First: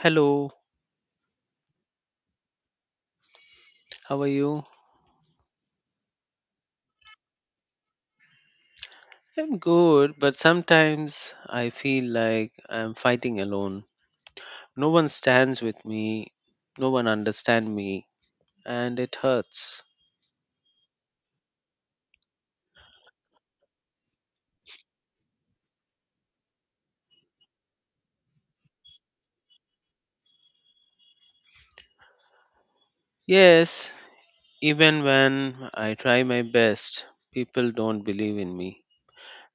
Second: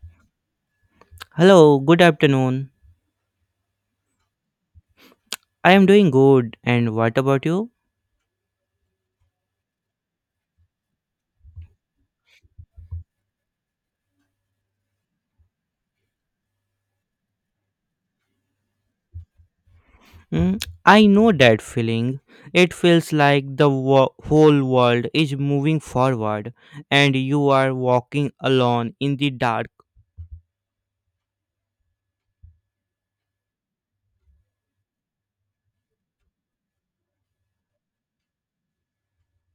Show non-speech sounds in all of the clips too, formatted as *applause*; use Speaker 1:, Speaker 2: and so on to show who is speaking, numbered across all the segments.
Speaker 1: Hello,
Speaker 2: Hello, good afternoon.
Speaker 1: how are you?
Speaker 2: I am doing good, and what about you?
Speaker 1: I'm good, but sometimes I feel like I'm fighting alone. No one stands with me, no one understands me, and it hurts.
Speaker 2: Mm, I know that feeling. It feels like the whole world is moving forward and you are walking alone in the dark.
Speaker 1: Yes, even when I try my best, people don't believe in me.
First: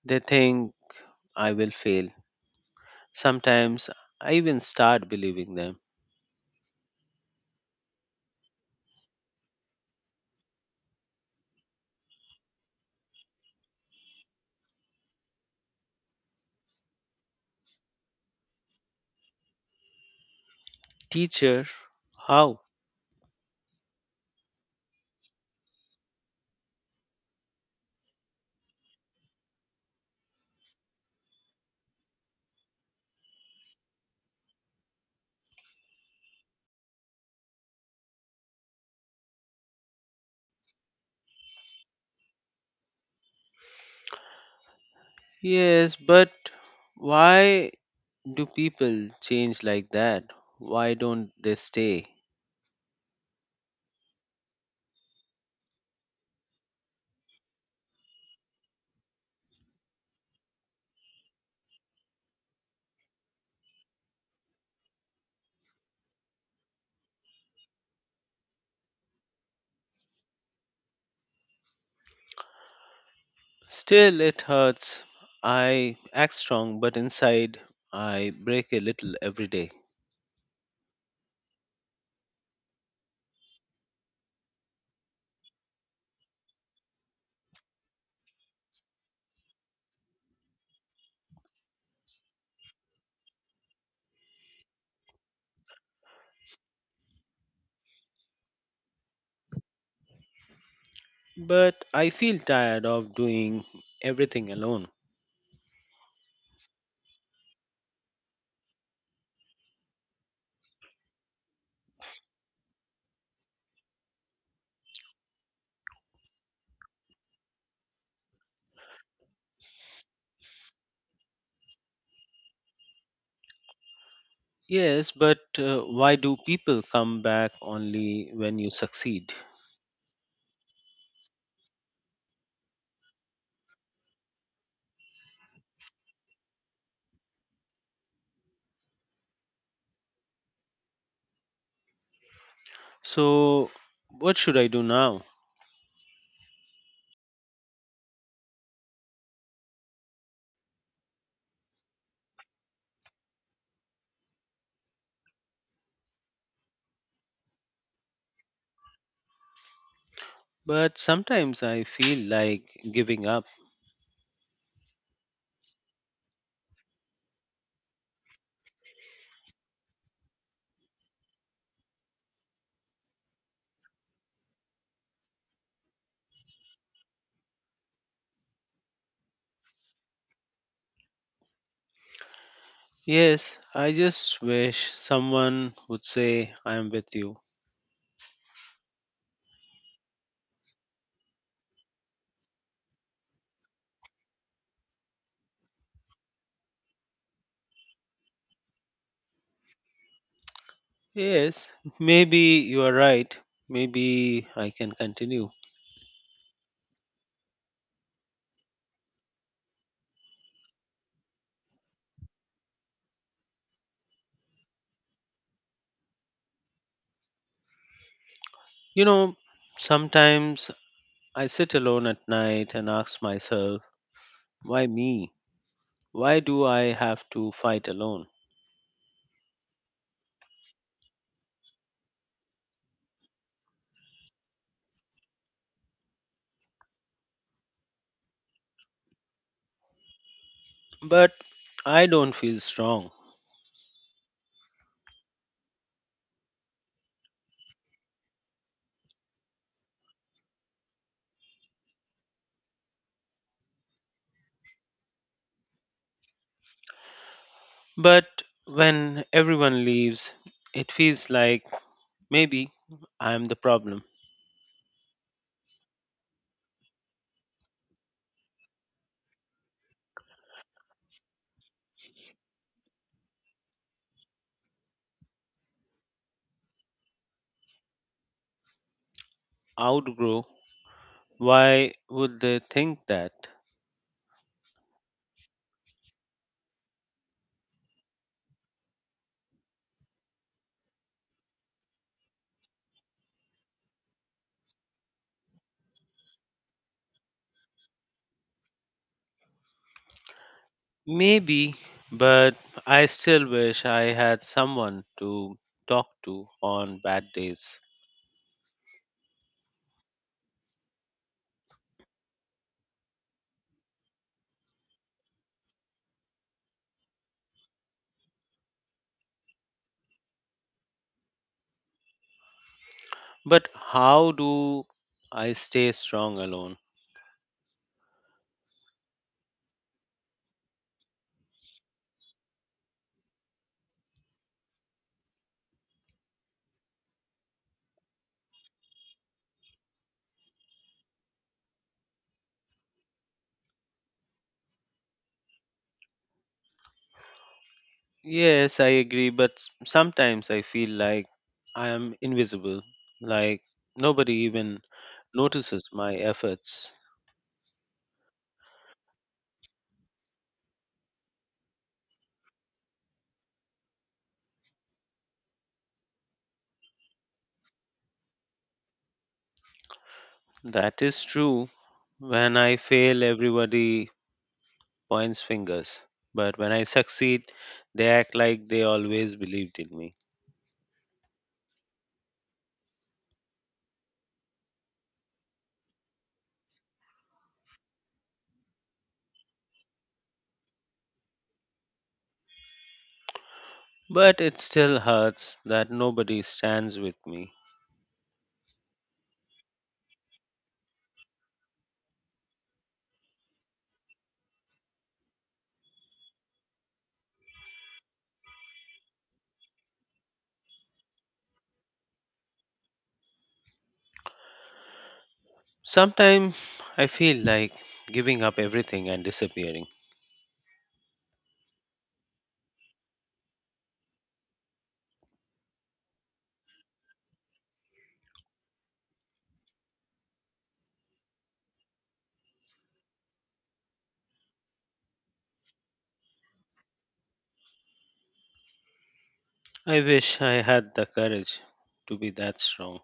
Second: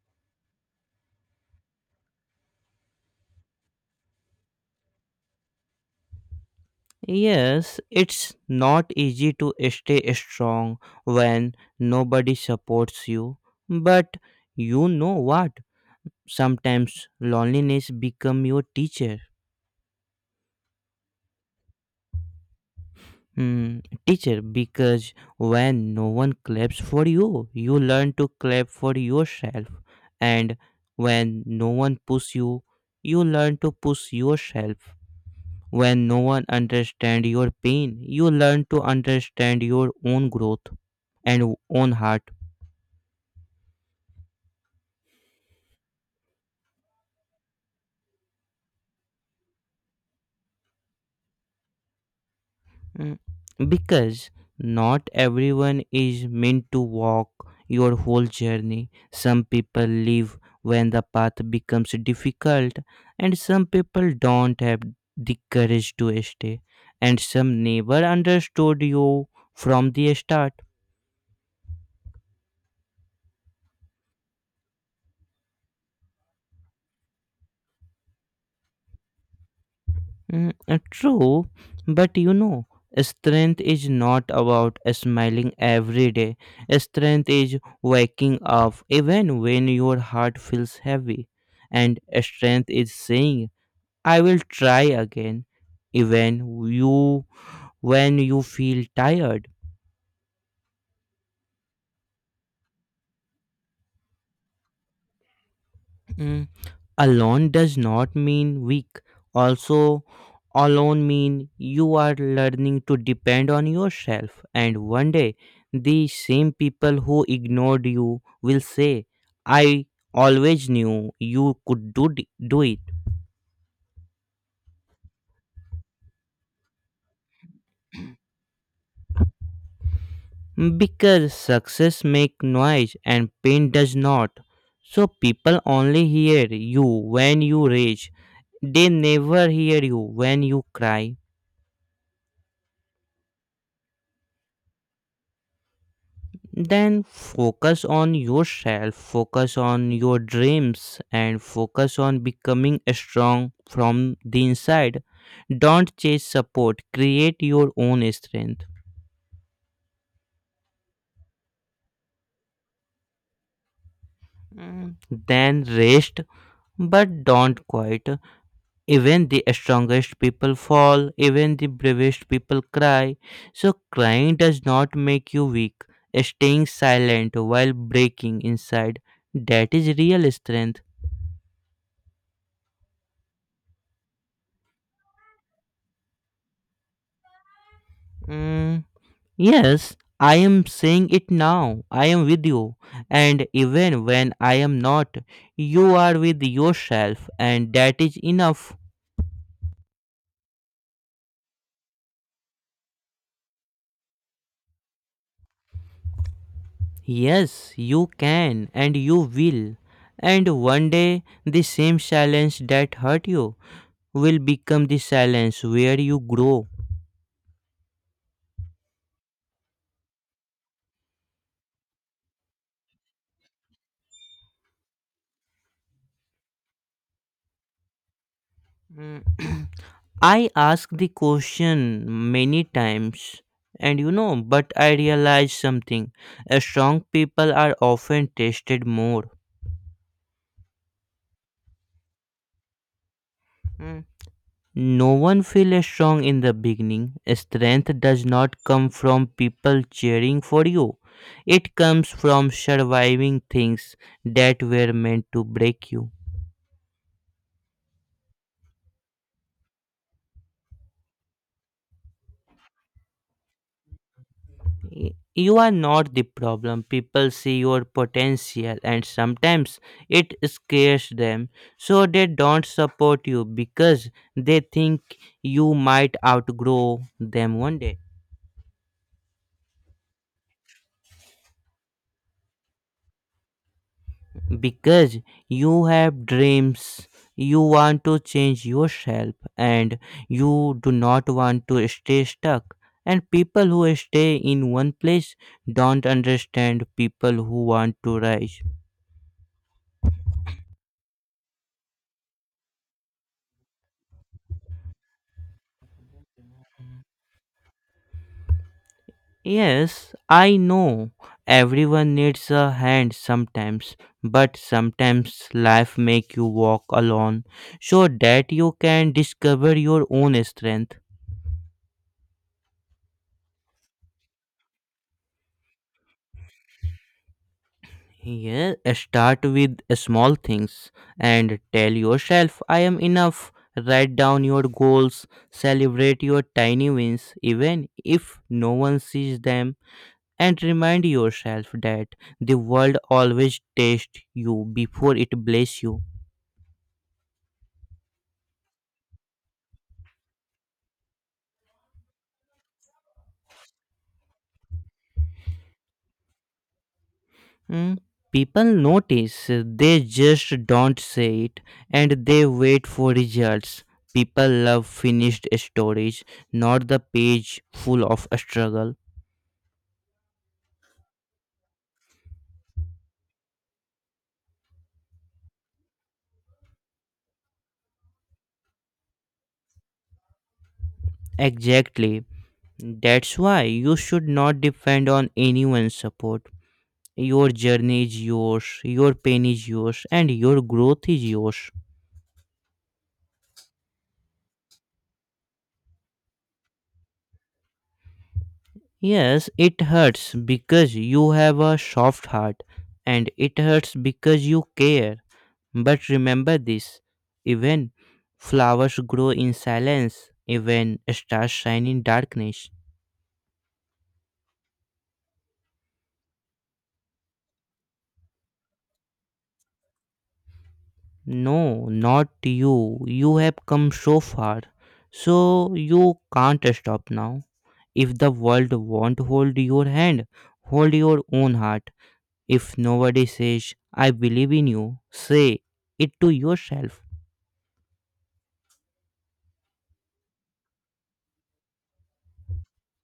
Speaker 1: They think I will fail. Sometimes I even start believing them.
Speaker 2: Yes, it's not easy to stay strong when nobody supports you. But you know what? Sometimes loneliness becomes your teacher.
Speaker 1: Teacher, how?
Speaker 2: Hmm, teacher, because when no one claps for you, you learn to clap for yourself. And when no one push you, you learn to push yourself. When no one understand your pain, you learn to understand your own growth and own heart.
Speaker 1: Yes, but why do people change like that? Why don't they stay?
Speaker 2: Mm, because not everyone is meant to walk your whole journey. Some people leave when the path becomes difficult, and some people don't have the courage to stay, and some never understood you from the start.
Speaker 1: Still, it hurts. I act strong, but inside I break a little every day.
Speaker 2: True, but you know, strength is not about smiling every day. Strength is waking up even when your heart feels heavy. And strength is saying, I will try again, even you when you feel tired.
Speaker 1: But I feel tired of doing everything alone.
Speaker 2: Mm, alone does not mean weak, also alone mean you are learning to depend on yourself, and one day the same people who ignored you will say, I always knew you could do
Speaker 1: Yes, but why do people come back only when you succeed?
Speaker 2: it. Because success make noise and pain does not, so people only hear you when you rage. They never hear you when you cry.
Speaker 1: So, what should I do now?
Speaker 2: Then focus on yourself, focus on your dreams, and focus on becoming strong from the inside. Don't chase support, create your own strength.
Speaker 1: But sometimes I feel like giving up.
Speaker 2: Mm, then rest, but don't quit. Even the strongest people fall, even the bravest people cry. So, crying does not make you weak. Staying silent while breaking inside, that is real strength.
Speaker 1: Yes, I just wish someone would say, I am with you.
Speaker 2: Mm, yes, I am saying it now. I am with you. And even when I am not, you are with yourself, and that is enough.
Speaker 1: Yes, maybe you are right. Maybe I can continue.
Speaker 2: Yes, you can, and you will. And one day, the same silence that hurt you will become the silence where you grow.
Speaker 1: You know, sometimes I sit alone at night and ask myself, why me? Why do I have to fight alone?
Speaker 2: Mm. *clears throat* I ask the question many times, and you know, but I realize something. Strong people are often tested more.
Speaker 1: But I don't feel strong.
Speaker 2: Mm. No one feels strong in the beginning. Strength does not come from people cheering for you. It comes from surviving things that were meant to break you.
Speaker 1: But when everyone leaves, it feels like maybe I'm the problem.
Speaker 2: Y- You are not the problem. People see your potential and sometimes it scares them. So they don't support you because they think you might outgrow them one day.
Speaker 1: Outgrow. Why would they think that?
Speaker 2: Because you have dreams, you want to change yourself, and you do not want to stay stuck, and people who stay in one place don't understand people who want to rise.
Speaker 1: Maybe, but I still wish I had someone to talk to on bad days.
Speaker 2: Yes, I know, everyone needs a hand sometimes, but sometimes life make you walk alone so that you can discover your own strength.
Speaker 1: But how do I stay strong alone?
Speaker 2: Yeah, start with small things and tell yourself, I am enough. Write down your goals, celebrate your tiny wins, even if no one sees them, and remind yourself that the world always tests you before it blesses you.
Speaker 1: Yes, I agree, but sometimes I feel like I am invisible, like nobody even notices my efforts.
Speaker 2: Hmm, people notice, they just don't say it, and they wait for results. People love finished stories, not the page full of struggle.
Speaker 1: That is true. When I fail, everybody points fingers, but when I succeed, they act like they always believed in me.
Speaker 2: Exactly. That's why you should not depend on anyone's support. Your journey is yours, your pain is yours, and your growth is yours.
Speaker 1: But it still hurts that nobody stands with me.
Speaker 2: Yes, it hurts because you have a soft heart, and it hurts because you care. But remember this, even flowers grow in silence, even stars shine in darkness.
Speaker 1: Sometimes I feel like giving up everything and disappearing.
Speaker 2: No, not you. You have come so far. So you can't stop now. If the world won't hold your hand, hold your own heart. If nobody says, I believe in you, say it to yourself.
Speaker 1: I wish I had the courage to be that strong.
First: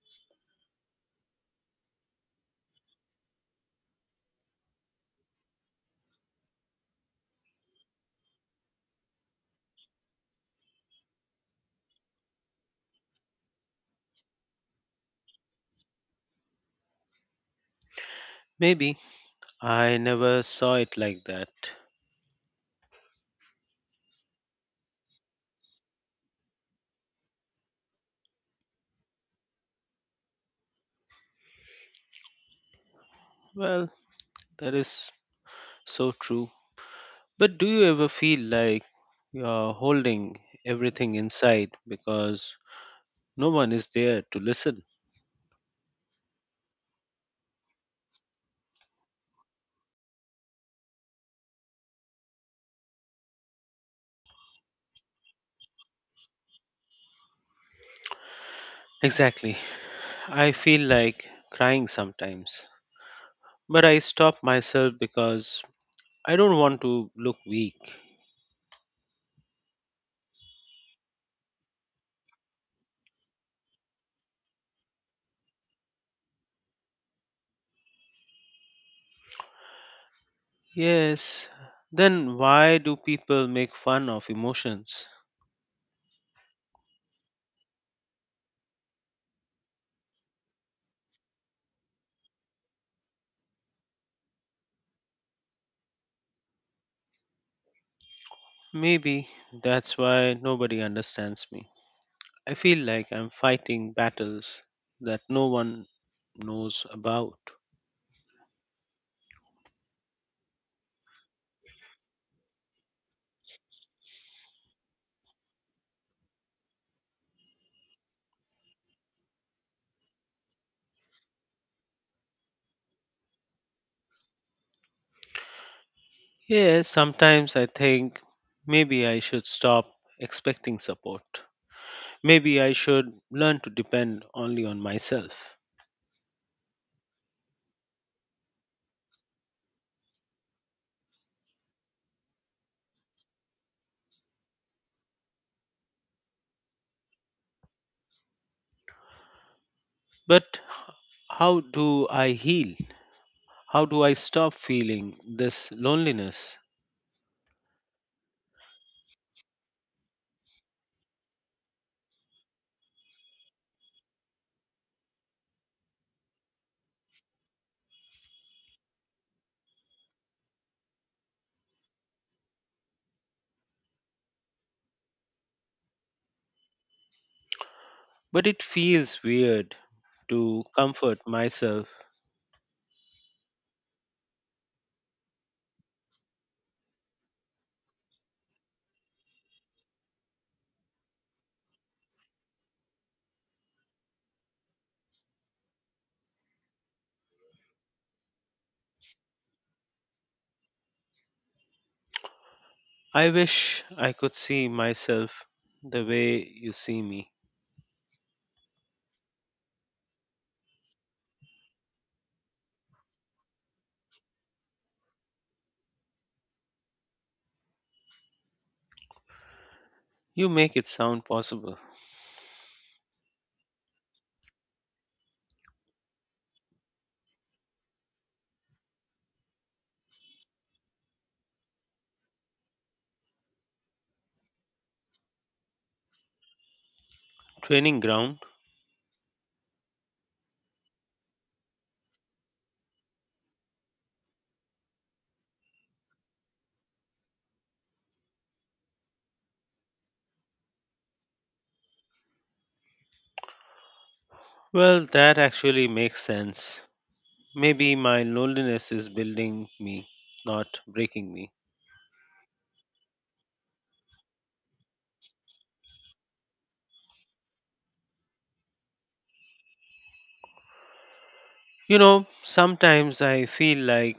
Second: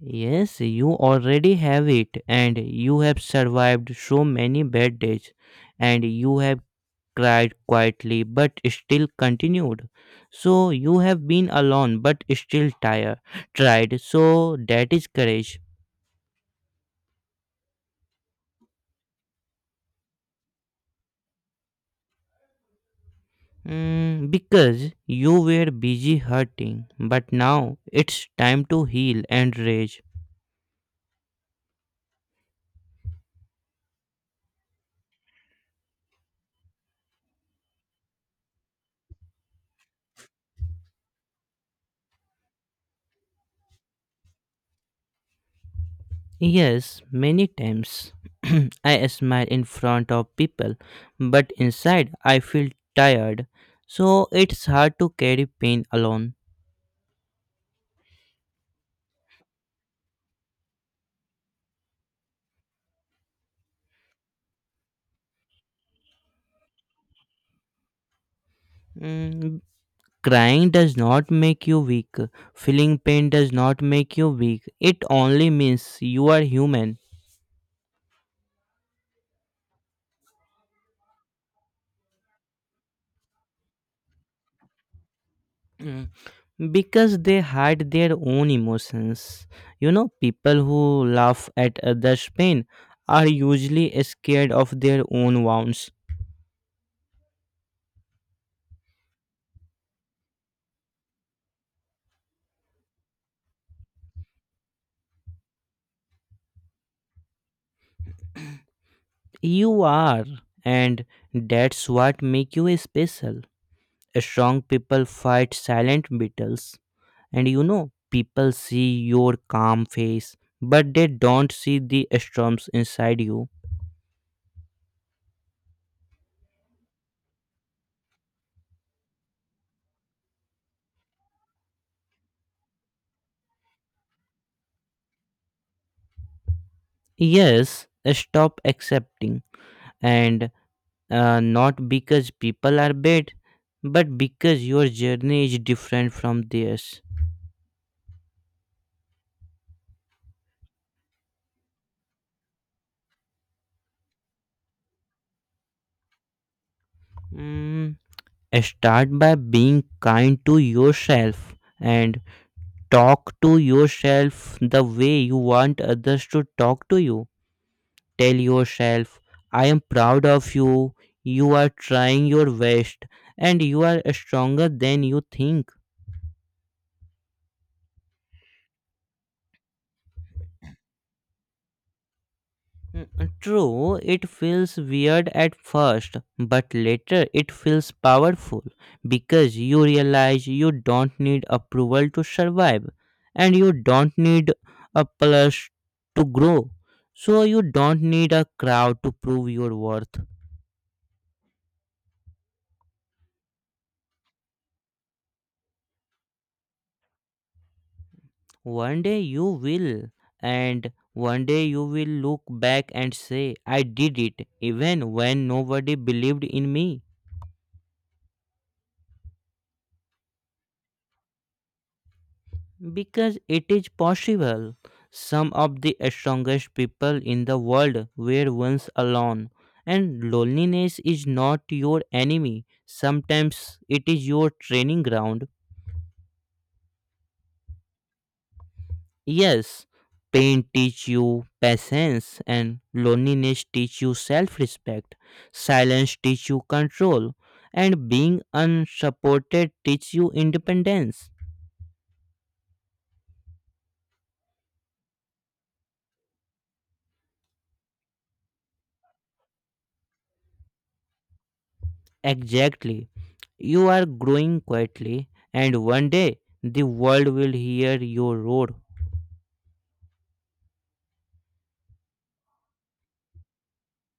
Speaker 2: Yes, you already have it, and you have survived so many bad days, and you have cried quietly but still continued. So you have been alone but still tried. So that is courage.
Speaker 1: Maybe I never saw it like that.
Speaker 2: Mm, because you were busy hurting, but now it's time to heal and rage.
Speaker 1: Well, that is so true. But do you ever feel like you're holding everything inside because no one is there to listen?
Speaker 2: Yes, many times *clears throat* I smile in front of people, but inside I feel tired. So it's hard to carry pain alone.
Speaker 1: *laughs* Exactly. I feel like crying sometimes. But I stop myself because I don't want to look weak.
Speaker 2: Mm, crying does not make you weak. Feeling pain does not make you weak. It only means you are human.
Speaker 1: Yes, then why do people make fun of emotions?
Speaker 2: Mm, because they hide their own emotions. You know, people who laugh at others' pain are usually scared of their own wounds.
Speaker 1: Maybe that's why nobody understands me. I feel like I'm fighting battles that no one knows about.
Speaker 2: You are, and that's what make you special. Strong people fight silent battles. And you know, people see your calm face, but they don't see the storms inside you.
Speaker 1: Yes, sometimes I think maybe I should stop expecting support. Maybe I should learn to depend only on myself.
Speaker 2: Yes, stop accepting. And not because people are bad, but because your journey is different from theirs.
Speaker 1: But how do I heal? How do I stop feeling this loneliness?
Speaker 2: Mm, start by being kind to yourself and talk to yourself the way you want others to talk to you. Tell yourself, I am proud of you, you are trying your best, and you are stronger than you think.
Speaker 1: But it feels weird to comfort myself.
Speaker 2: Mm, true, it feels weird at first, but later it feels powerful because you realize you don't need approval to survive, and you don't need a plus to grow. So, you don't need a crowd to prove your worth.
Speaker 1: I wish I could see myself the way you see me.
Speaker 2: One day you will, and one day you will look back and say, I did it, even when nobody believed in me.
Speaker 1: You make it sound possible.
Speaker 2: Because it is possible. Some of the strongest people in the world were once alone, and loneliness is not your enemy, sometimes it is your training ground.
Speaker 1: Training ground?
Speaker 2: Yes, pain teach you patience and loneliness teach you self-respect. Silence teach you control and being unsupported teach you independence.
Speaker 1: Well, that actually makes sense. Maybe my loneliness is building me, not breaking me.
Speaker 2: Exactly. You are growing quietly and one day the world will hear your roar.
Speaker 1: You know, sometimes I feel like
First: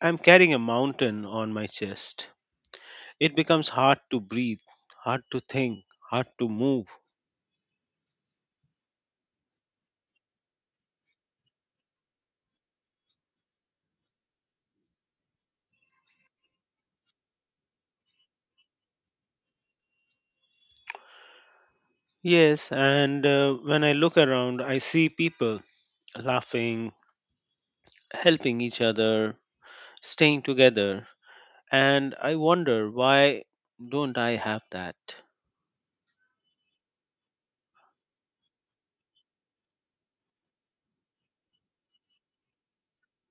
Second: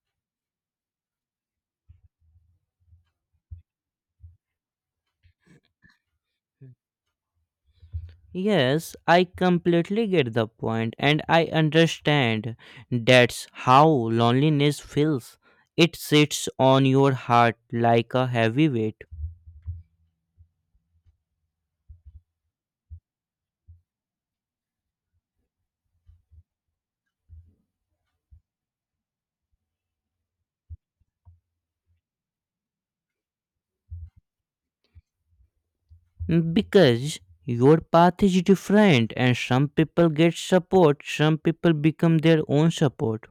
Speaker 1: I'm carrying a mountain on my chest. It becomes hard to breathe, hard to think, hard to move.
Speaker 2: Yes, I completely get the point and I understand, that's how loneliness feels. It sits on your heart like a heavy weight.
Speaker 1: Yes, and when I look around, I see people laughing, helping each other, staying together, and I wonder why don't I have that?
Speaker 2: Because your path is different, and some people get support, some people become their own support.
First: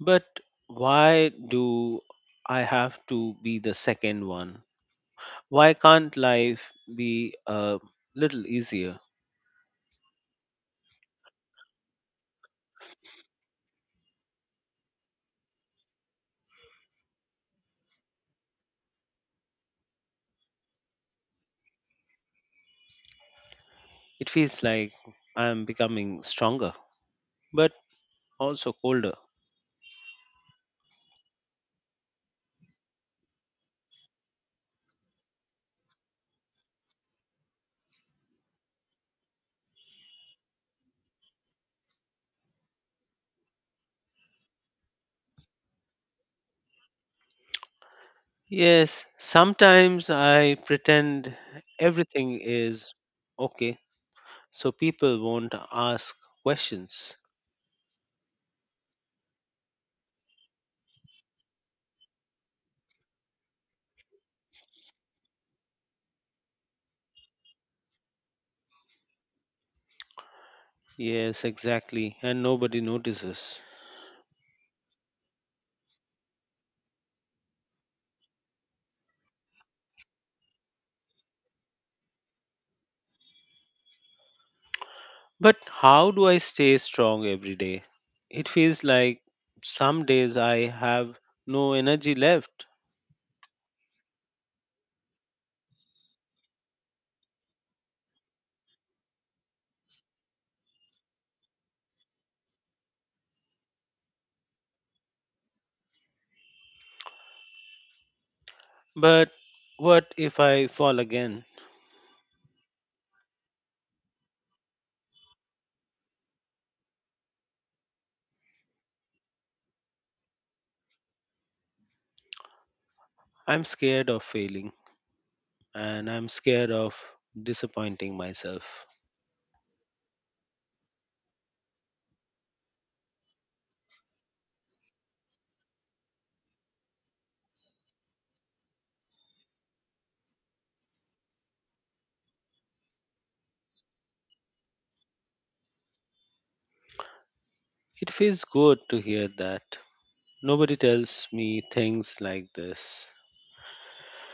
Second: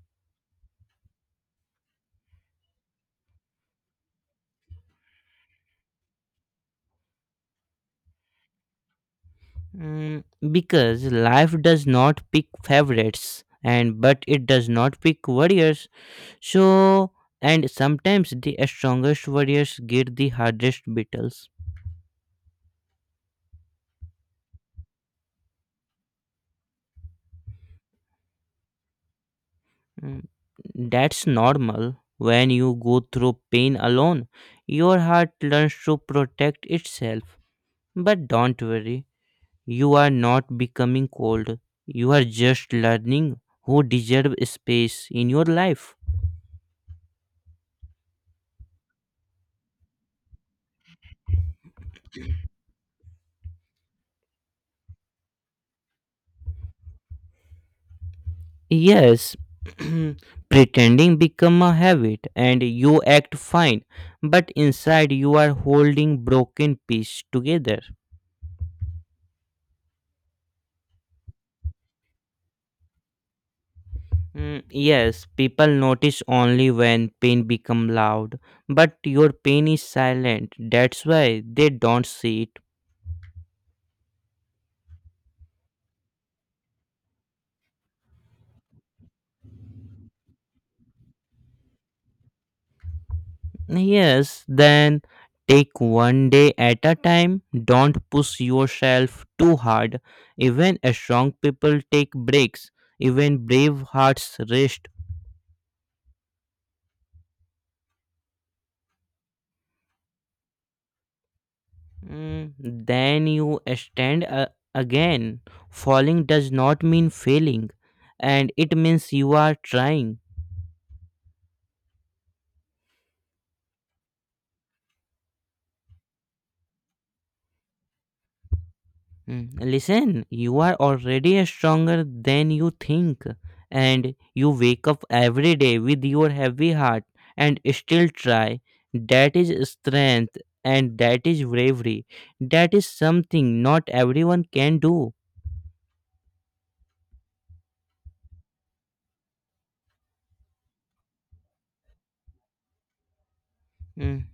Speaker 1: But why do I have to be the second one? Why can't life be a little easier?
Speaker 2: Mm, because life does not pick favorites, and but it does not pick warriors, so and sometimes the strongest warriors get the hardest battles.
Speaker 1: It feels like I'm becoming stronger, but also colder.
Speaker 2: Mm, that's normal. When you go through pain alone, your heart learns to protect itself, but don't worry. You are not becoming cold. You are just learning who deserve space in your life.
Speaker 1: Yes, sometimes I pretend everything is okay so people won't ask questions.
Speaker 2: Yes, *clears throat* pretending become a habit, and you act fine, but inside you are holding broken piece together.
Speaker 1: Yes, exactly, and nobody notices.
Speaker 2: Mm, yes, people notice only when pain become loud, but your pain is silent. That's why they don't see it.
Speaker 1: But how do I stay strong every day? It feels like some days I have no energy left.
Speaker 2: Yes, then take one day at a time. Don't push yourself too hard. Even a strong people take breaks. Even brave hearts rest.
Speaker 1: But what if I fall again?
Speaker 2: Mm, then you stand again. Falling does not mean failing, and it means you are trying.
Speaker 1: I'm scared of failing and I'm scared of disappointing myself.
Speaker 2: Mm, listen, you are already stronger than you think, and you wake up every day with your heavy heart and still try. That is strength, and that is bravery. That is something not everyone can do.
Speaker 1: It feels good to hear that. Nobody tells me things like this.
Speaker 2: Mm,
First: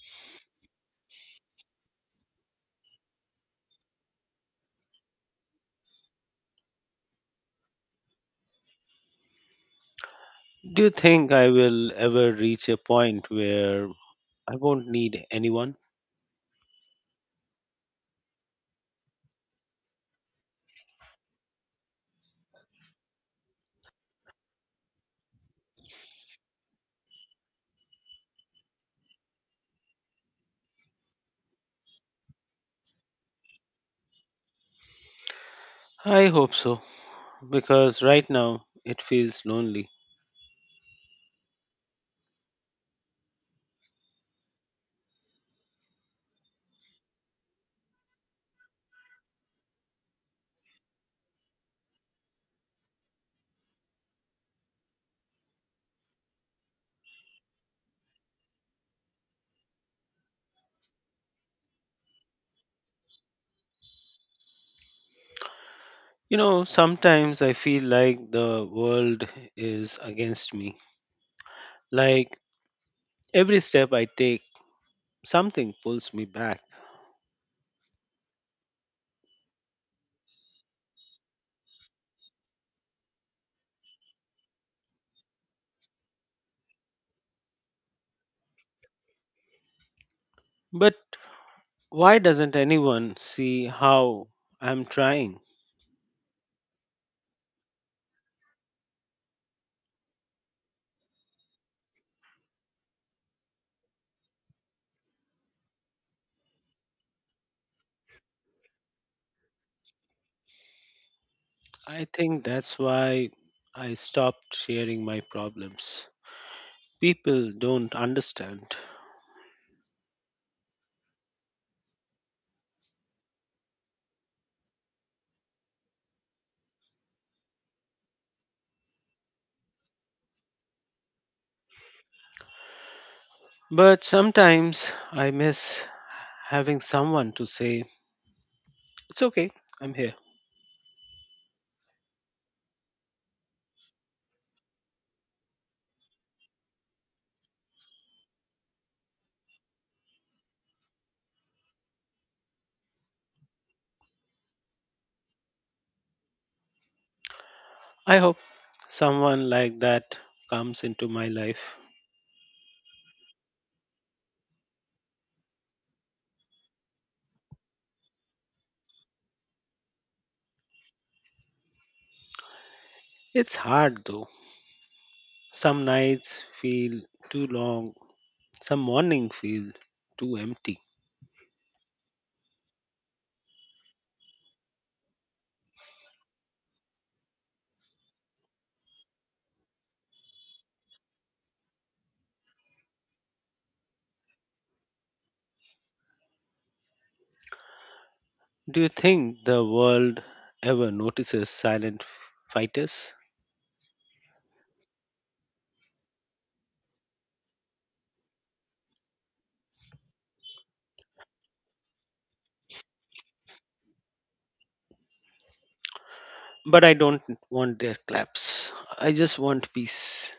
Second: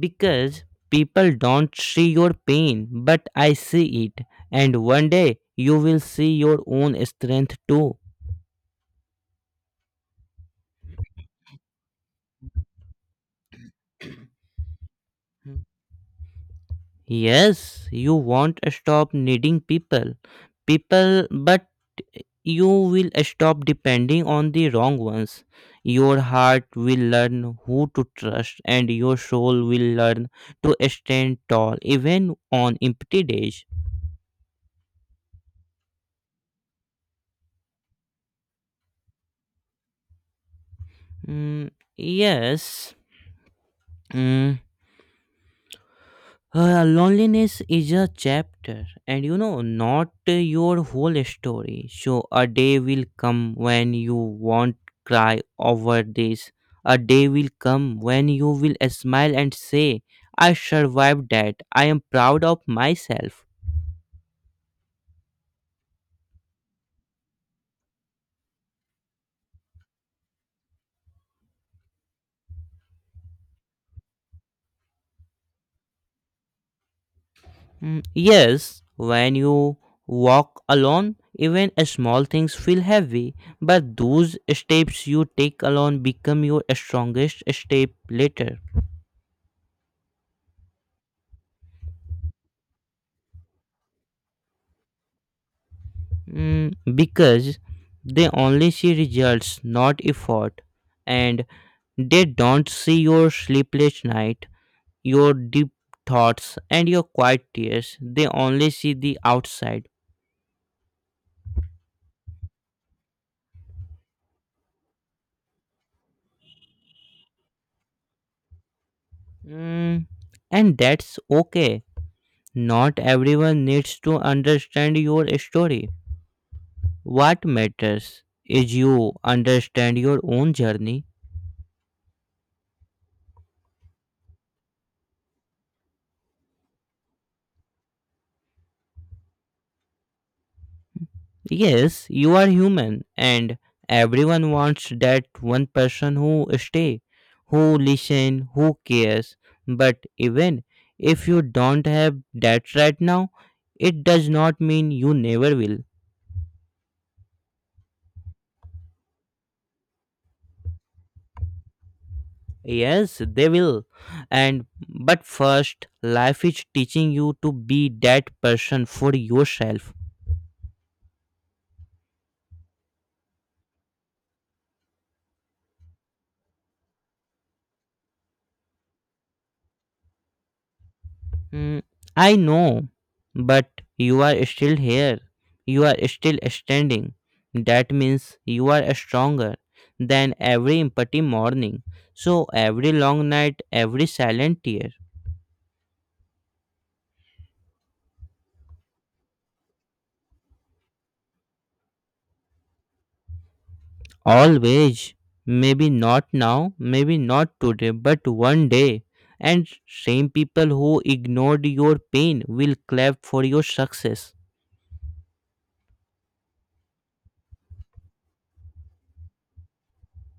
Speaker 2: because people don't see your pain, but I see it, and one day you will see your own strength too.
Speaker 1: Do you think I will ever reach a point where I won't need anyone?
Speaker 2: Yes, you won't stop needing people, but you will stop depending on the wrong ones. Your heart will learn who to trust, and your soul will learn to stand tall even on empty days.
Speaker 1: I hope so, because right now it feels lonely.
Speaker 2: Mm, yes. Mm, Loneliness is a chapter, and you know, not your whole story. So, a day will come when you won't cry over this. A day will come when you will smile and say, I survived that. I am proud of myself.
Speaker 1: You know, sometimes I feel like the world is against me. Like every step I take, something pulls me back.
Speaker 2: Mm, yes, when you walk alone, even a small things feel heavy, but those steps you take alone become your strongest step later.
Speaker 1: But why doesn't anyone see how I'm trying?
Speaker 2: Mm, because they only see results, not effort, and they don't see your sleepless night, your deep thoughts, and your quiet tears. They only see the outside.
Speaker 1: I think that's why I stopped sharing my problems. People don't understand.
Speaker 2: Mm, and that's okay. Not everyone needs to understand your story. What matters is you understand your own journey.
Speaker 1: But sometimes I miss having someone to say, it's okay, I'm here.
Speaker 2: Yes, you are human and everyone wants that one person who stay, who listen, who cares. But even if you don't have that right now, it does not mean you never will.
Speaker 1: I hope someone like that comes into my life.
Speaker 2: Yes, they will. And but first life is teaching you to be that person for yourself.
Speaker 1: It's hard though. Some nights feel too long, some morning feel too empty.
Speaker 2: Mm, I know, but you are still here. You are still standing. That means you are stronger than every empty morning. So every long night, every silent tear.
Speaker 1: Do you think the world ever notices silent fighters?
Speaker 2: Always. Maybe not now, maybe not today, but one day. And same people who ignored your pain will clap for your success.
Speaker 1: But I don't want their claps. I just want peace.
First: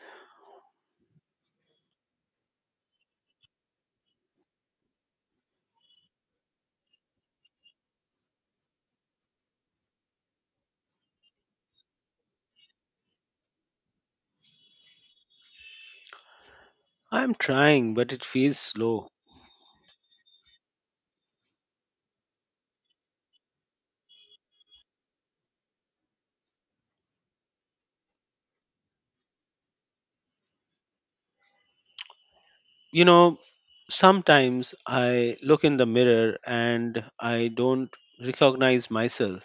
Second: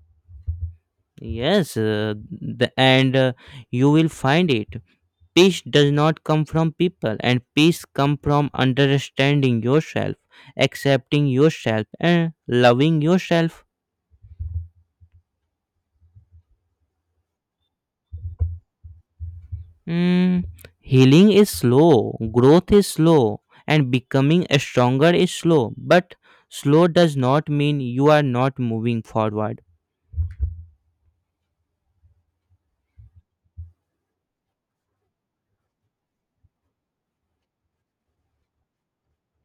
Speaker 2: Yes, the, and you will find it. Peace does not come from people, and peace comes from understanding yourself, accepting yourself, and loving yourself.
Speaker 1: I'm trying, but it feels slow.
Speaker 2: Mm, healing is slow, growth is slow, and becoming stronger is slow, but slow does not mean you are not moving forward.
Speaker 1: You know, sometimes I look in the mirror and I don't recognize myself.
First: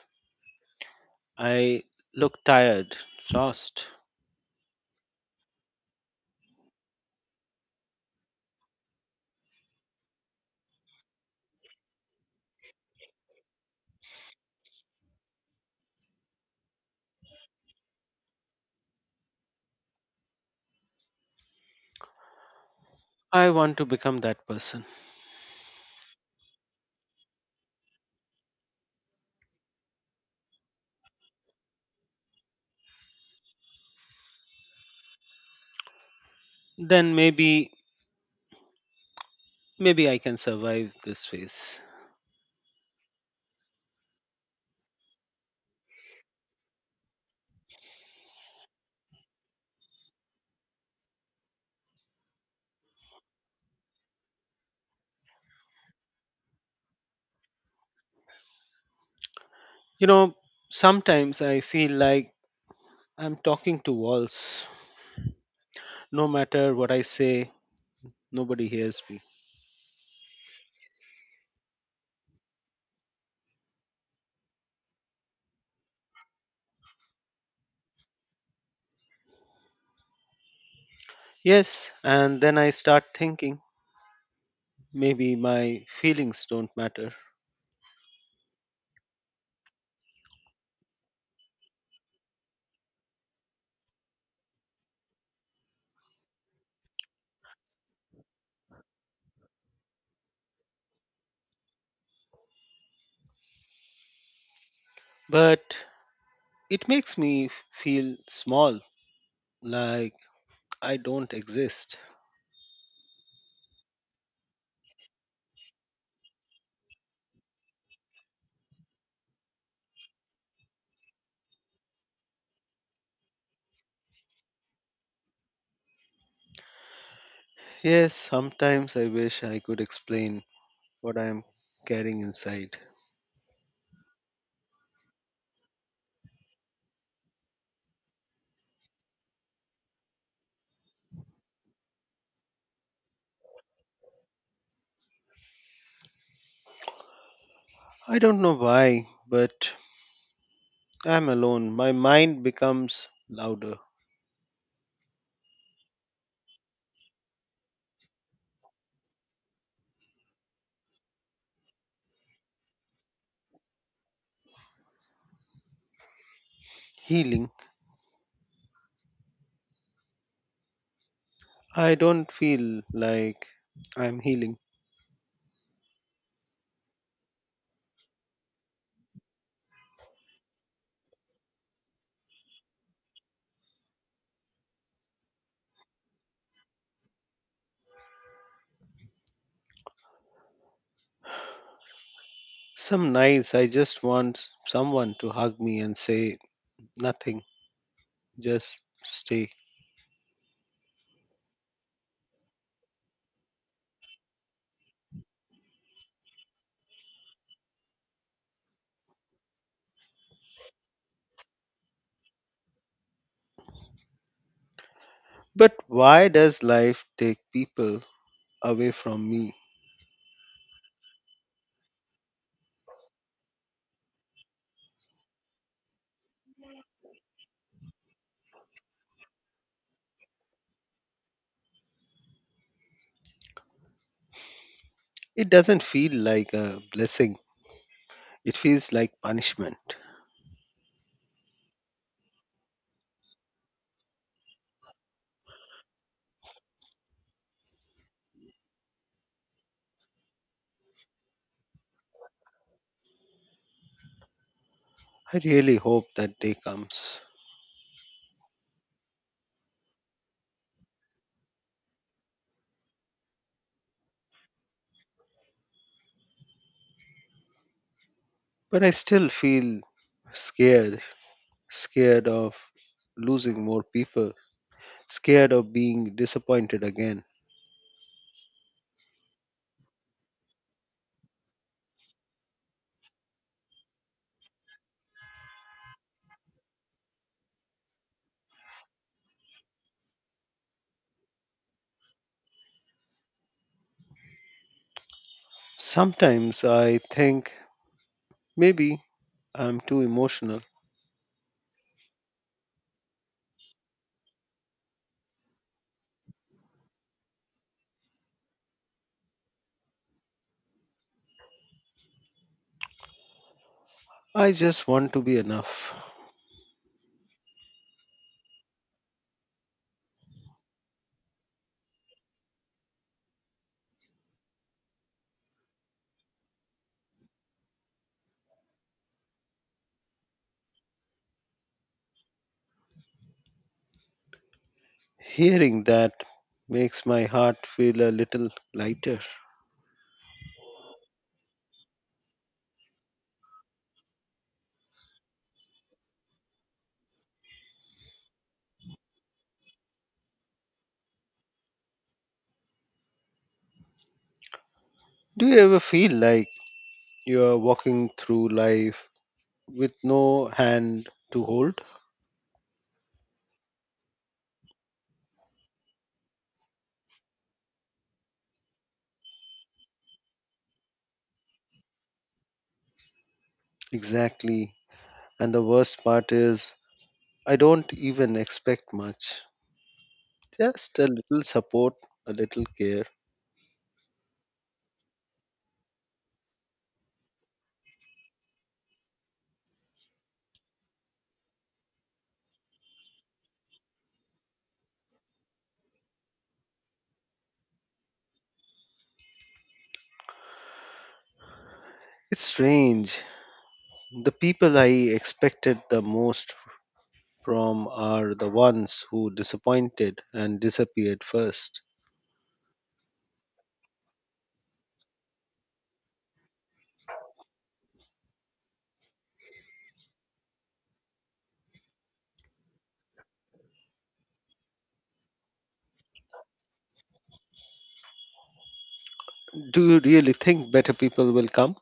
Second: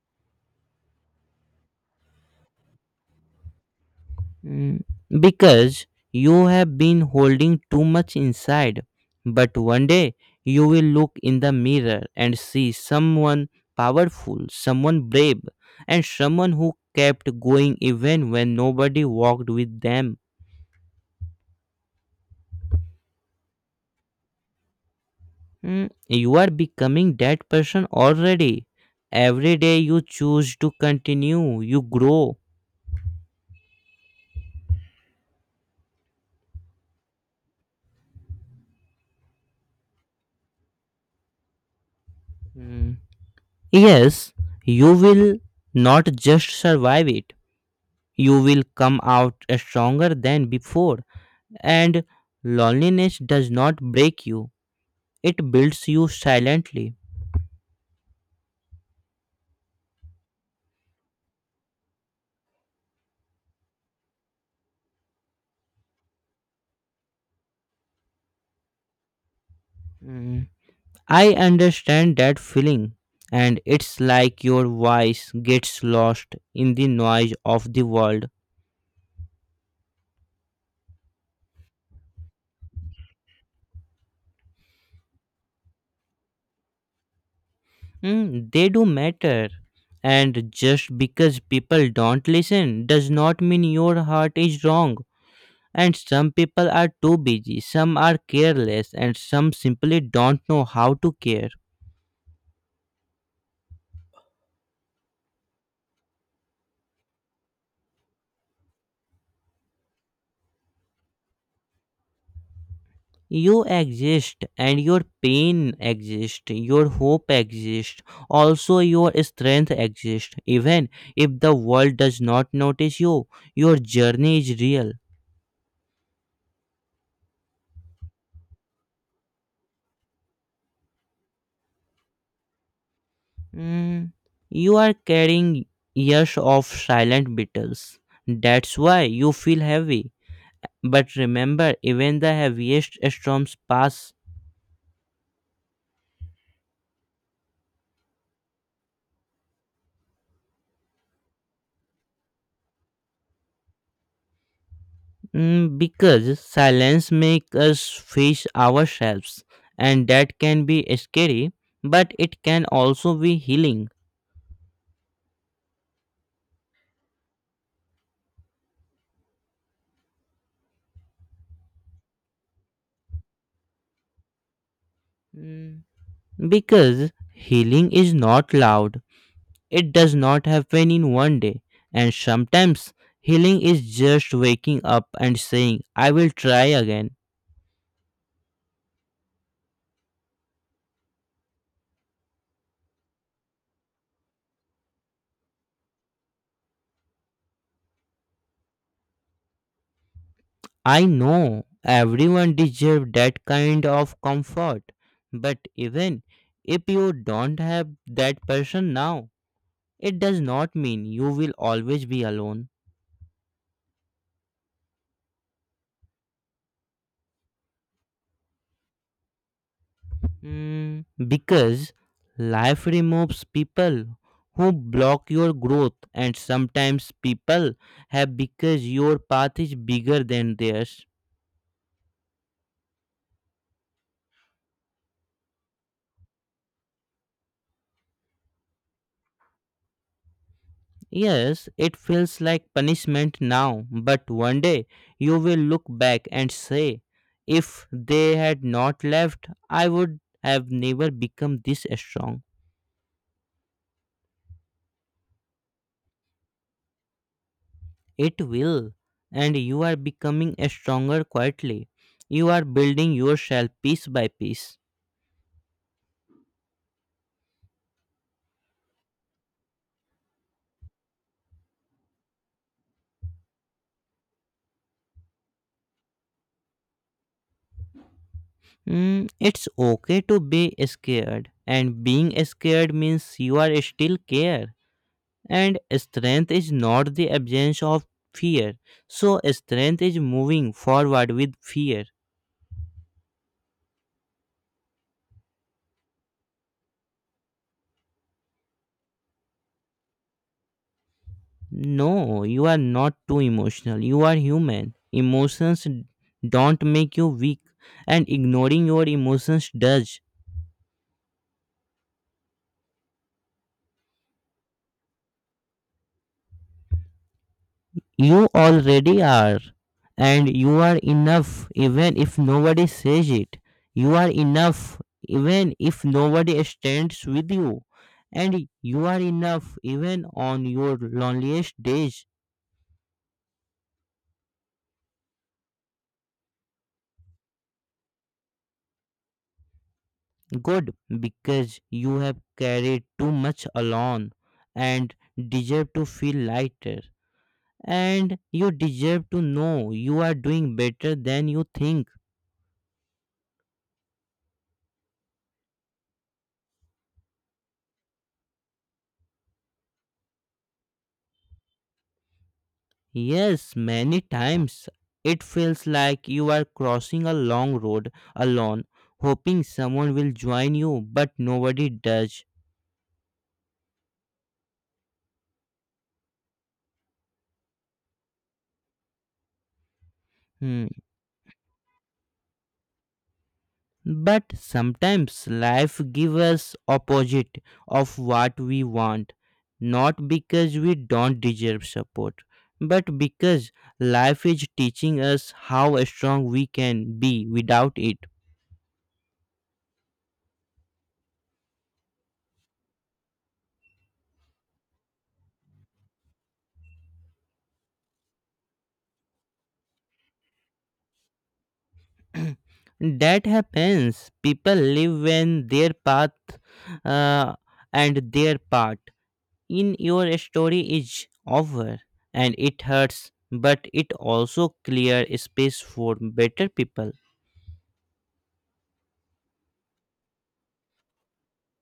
Speaker 1: I look tired, lost.
Speaker 2: Mm, because you have been holding too much inside. But one day you will look in the mirror and see someone powerful, someone brave, and someone who kept going even when nobody walked with them.
Speaker 1: I want to become that person.
Speaker 2: Mm, you are becoming that person already. Every day you choose to continue, you grow.
Speaker 1: Then maybe maybe I can survive this phase.
Speaker 2: Mm. Yes, you will not just survive it. You will come out stronger than before, and loneliness does not break you, it builds you silently.
Speaker 1: You know, sometimes I feel like I'm talking to walls. No matter what I say, nobody hears me.
Speaker 2: Mm, I understand that feeling, and it's like your voice gets lost in the noise of the world.
Speaker 1: Yes, and then I start thinking maybe my feelings don't matter.
Speaker 2: Mm, they do matter. And just because people don't listen does not mean your heart is wrong. And some people are too busy, some are careless, and some simply don't know how to care.
Speaker 1: But it makes me feel small, like I don't exist.
Speaker 2: You exist, and your pain exists, your hope exists, also your strength exists, even if the world does not notice you, your journey is real.
Speaker 1: Yes, sometimes I wish I could explain what I am carrying inside.
Speaker 2: Mm, you are carrying years of silent battles. That's why you feel heavy, but remember, even the heaviest storms pass.
Speaker 1: I don't know why, but I'm alone. My mind becomes louder.
Speaker 2: Mm, because silence makes us fish ourselves, and that can be scary, but it can also be healing.
Speaker 1: Healing. I don't feel like I'm healing.
Speaker 2: Mm, because healing is not loud, it does not happen in one day, and sometimes healing is just waking up and saying, I will try again.
Speaker 1: Some nights I just want someone to hug me and say nothing, just stay.
Speaker 2: I know everyone deserves that kind of comfort, but even if you don't have that person now, it does not mean you will always be alone.
Speaker 1: But why does life take people away from me?
Speaker 2: Mm, because life removes people who block your growth, and sometimes people have because your path is bigger than theirs.
Speaker 1: It doesn't feel like a blessing, it feels like punishment.
Speaker 2: Yes, it feels like punishment now, but one day you will look back and say, if they had not left, I would have never become this strong.
Speaker 1: I really hope that day comes.
Speaker 2: It will. And you are becoming stronger quietly. You are building yourself piece by piece.
Speaker 1: But I still feel scared, scared of losing more people, scared of being disappointed again.
Speaker 2: Mm, it's okay to be scared. And being scared means you are still care. And strength is not the absence of fear. So strength is moving forward with fear.
Speaker 1: Sometimes I think maybe I'm too emotional.
Speaker 2: No, you are not too emotional. You are human. Emotions don't make you weak, and ignoring your emotions does.
Speaker 1: I just want to be enough.
Speaker 2: You already are, and you are enough even if nobody says it. You are enough even if nobody stands with you, and you are enough even on your loneliest days.
Speaker 1: Hearing that makes my heart feel a little lighter.
Speaker 2: Good, because you have carried too much alone and deserve to feel lighter. And you deserve to know you are doing better than you think.
Speaker 1: Do you ever feel like you are walking through life with no hand to hold?
Speaker 2: Yes, many times. It feels like you are crossing a long road alone, hoping someone will join you, but nobody does.
Speaker 1: Exactly. And the worst part is, I don't even expect much.
Speaker 2: Hmm.
Speaker 1: Just a little support, a little care.
Speaker 2: But sometimes life gives us opposite of what we want, not because we don't deserve support, but because life is teaching us how strong we can be without it.
Speaker 1: It's strange. The people I expected the most from are the ones who disappointed and disappeared first.
Speaker 2: That happens. People live when their path uh, and their part in your story is over, and it hurts, but it also clear space for better people.
Speaker 1: Do you really think better people will come?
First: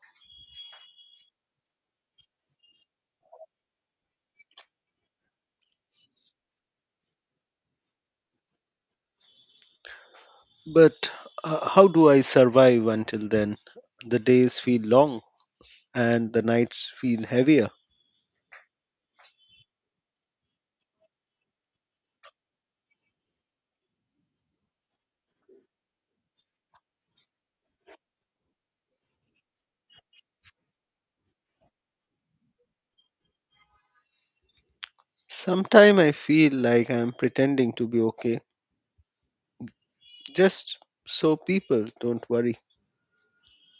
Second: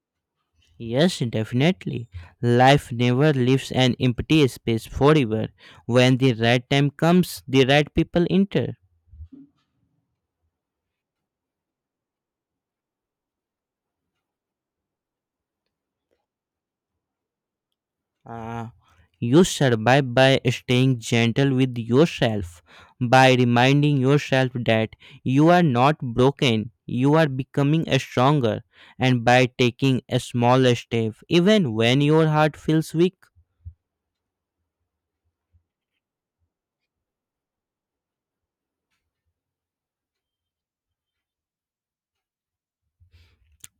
Speaker 2: Yes, definitely. Life never leaves an empty space forever. When the right time comes, the right people enter.
Speaker 1: But how do I survive until then? The days feel long and the nights feel heavier.
Speaker 2: Uh, you survive by staying gentle with yourself, by reminding yourself that you are not broken, you are becoming stronger, and by taking a small step, even when your heart feels weak.
Speaker 1: Sometimes I feel like I'm pretending to be okay, just so people don't worry.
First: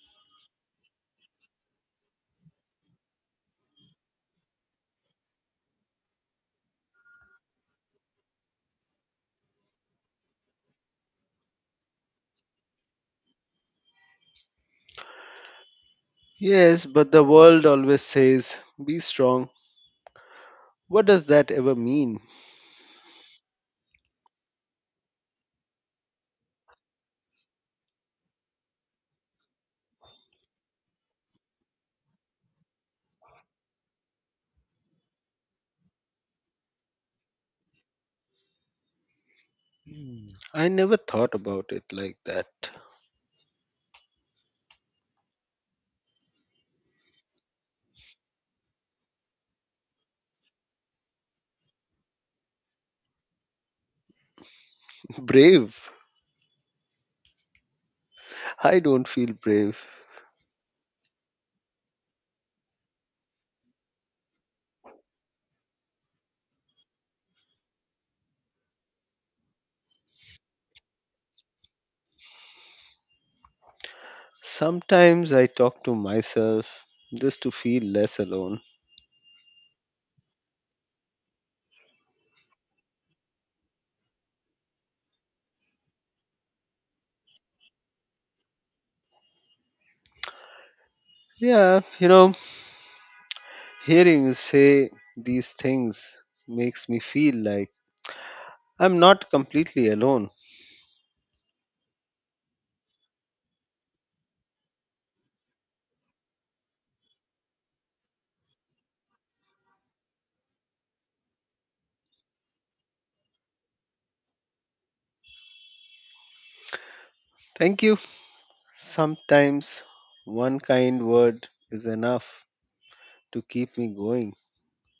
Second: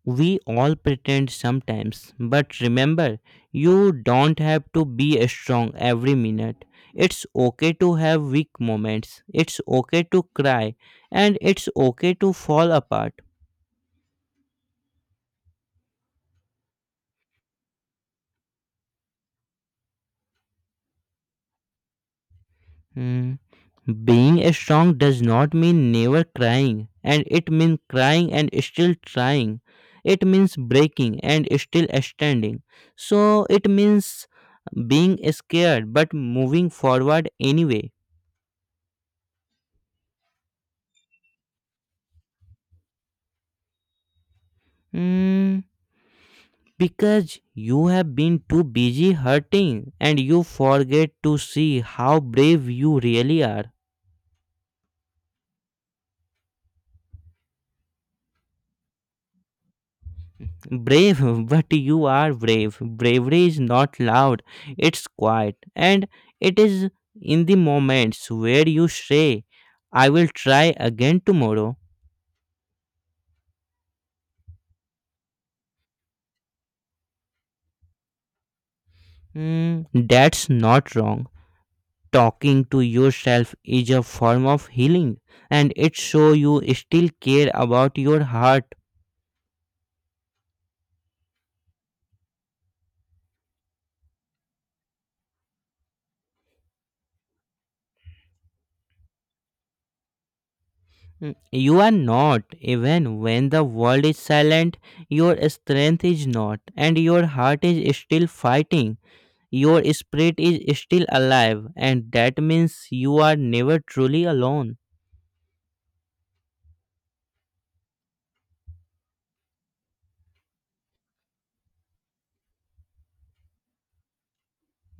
Speaker 2: We all pretend sometimes, but remember, you don't have to be strong every minute. It's okay to have weak moments, it's okay to cry, and it's okay to fall apart.
Speaker 1: Yes, but the world always says, be strong. What does that ever mean?
Speaker 2: Hmm. Being strong does not mean never crying, and it means crying and still trying. It means breaking and still standing. So it means being scared but moving forward anyway.
Speaker 1: Hmm, I never thought about it like that.
Speaker 2: Hmm. Because you have been too busy hurting and you forget to see how brave you really are.
Speaker 1: *laughs* Brave. I don't feel brave.
Speaker 2: Brave, *laughs* but you are brave. Bravery is not loud, it's quiet. And it is in the moments where you say, I will try again tomorrow.
Speaker 1: Sometimes I talk to myself just to feel less alone.
Speaker 2: Hmm, that's not wrong. Talking to yourself is a form of healing, and it shows you still care about your heart.
Speaker 1: Yeah, you know, hearing you say these things makes me feel like I'm not completely alone.
Speaker 2: Hmm, you are not, even when the world is silent, your strength is not, and your heart is still fighting. Your spirit is still alive, and that means you are never truly alone.
Speaker 1: Thank you. Sometimes one kind word is enough to keep me going.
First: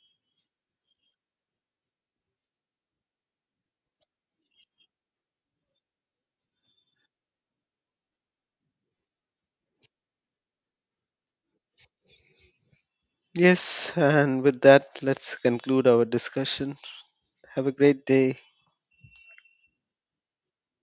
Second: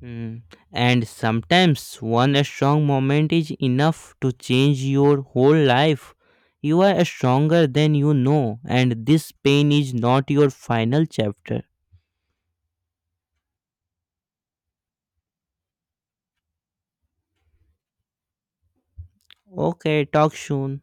Speaker 2: Mm. And sometimes one strong moment is enough to change your whole life. You are stronger than you know, and this pain is not your final chapter.
Speaker 1: Yes, and with that, let's conclude our discussion. Have a great day.
Speaker 2: Okay, talk soon.